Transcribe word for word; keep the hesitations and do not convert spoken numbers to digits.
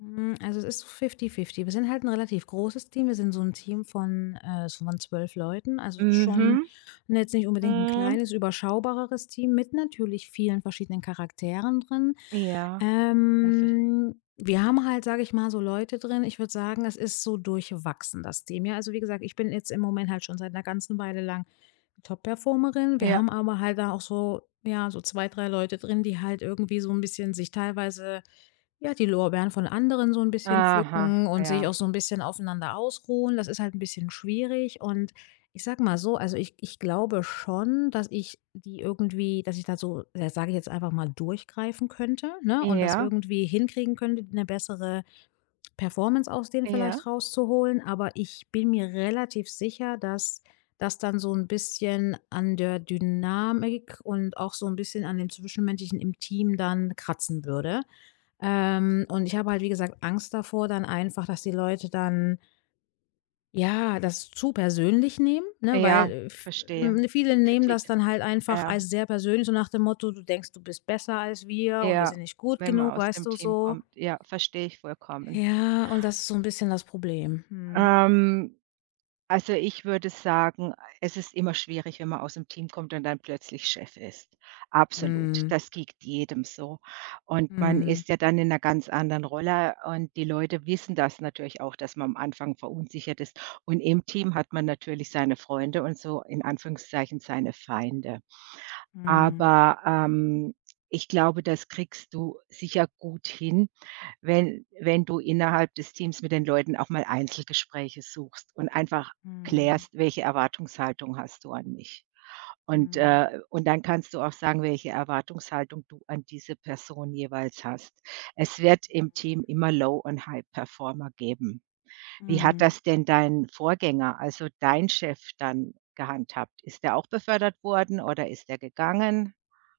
Hm, also es ist fifty fifty. Wir sind halt 'n relativ großes Team. Wir sind so 'n Team von äh, so, von zwölf Leuten. Also, ist schon Mhm, jetzt nicht unbedingt 'n mhm. kleines, überschaubareres Team mit natürlich vielen verschiedenen Charakteren drin. Ja. Ja, ver Ähm, wir haben halt, sage ich mal, so Leute drin ich würde sagen, es ist so durchwachsen, das Team. Ja, also wie gesagt, ich bin jetzt im Moment halt schon seit 'ner ganzen Weile lang Top-Performerin. Wir Ja. haben aber halt da auch so, ja, so zwei, drei Leute drin, die halt irgendwie so 'n bisschen sich teilweise, ja, die Lorbeeren von anderen so 'n bisschen Aha, pflücken und sich ja. auch so 'n bisschen aufeinander ausruhen. Das ist halt 'n bisschen schwierig. Und, ich sage mal so, also, ich ich glaube schon, dass ich die irgendwie dass ich da so, äh, sage ich jetzt einfach mal, durchgreifen könnte, ne? Und das Ja. irgendwie hinkriegen könnte, 'ne bessere Performance aus denen Ja. vielleicht rauszuholen. Aber ich bin mir relativ sicher, dass dass dann so 'n bisschen an der Dynamik und auch so 'n bisschen an dem Zwischenmenschlichen im Team dann kratzen würde. Ähm, und ich habe halt, wie gesagt, Angst davor dann einfach, dass die Leute dann ja, das zu persönlich nehmen, ne? Ja, Weil äh, v verstehe. äh, viele Die nehmen das Kritik. dann halt einfach Ja. alles sehr persönlich, so nach dem Motto: „Du denkst, du bist besser als wir und wir Ja, sind nicht gut wenn man genug.“ aus Weißt dem du? Team So kommt. Ja, verstehe ich vollkommen. Ja, und das ist so 'n bisschen das Problem. Mhm. Ähm, also, ich würde sagen, es ist immer schwierig, wenn man aus dem Team kommt und dann plötzlich Chef ist. Absolut. Mhm. Das geht jedem so. Und man Mhm. ist ja dann in 'ner ganz anderen Rolle und die Leute wissen das natürlich auch, dass man am Anfang verunsichert ist. Und im Team hat man natürlich seine Freunde und so, in Anführungszeichen, seine Feinde. Mhm. Aber, ähm, ich glaube, das kriegst du sicher gut hin, wenn wenn du innerhalb des Teams mit den Leuten auch mal Einzelgespräche suchst und einfach Mhm. klärst, welche Erwartungshaltung hast du an mich. Und, Mhm. äh und dann kannst du auch sagen, welche Erwartungshaltung du an diese Person jeweils hast. Es wird im Team immer Low und High-Performer geben. Wie hat Mhm. das denn dein Vorgänger, also, dein Chef dann gehandhabt? Ist der auch befördert worden oder ist der gegangen?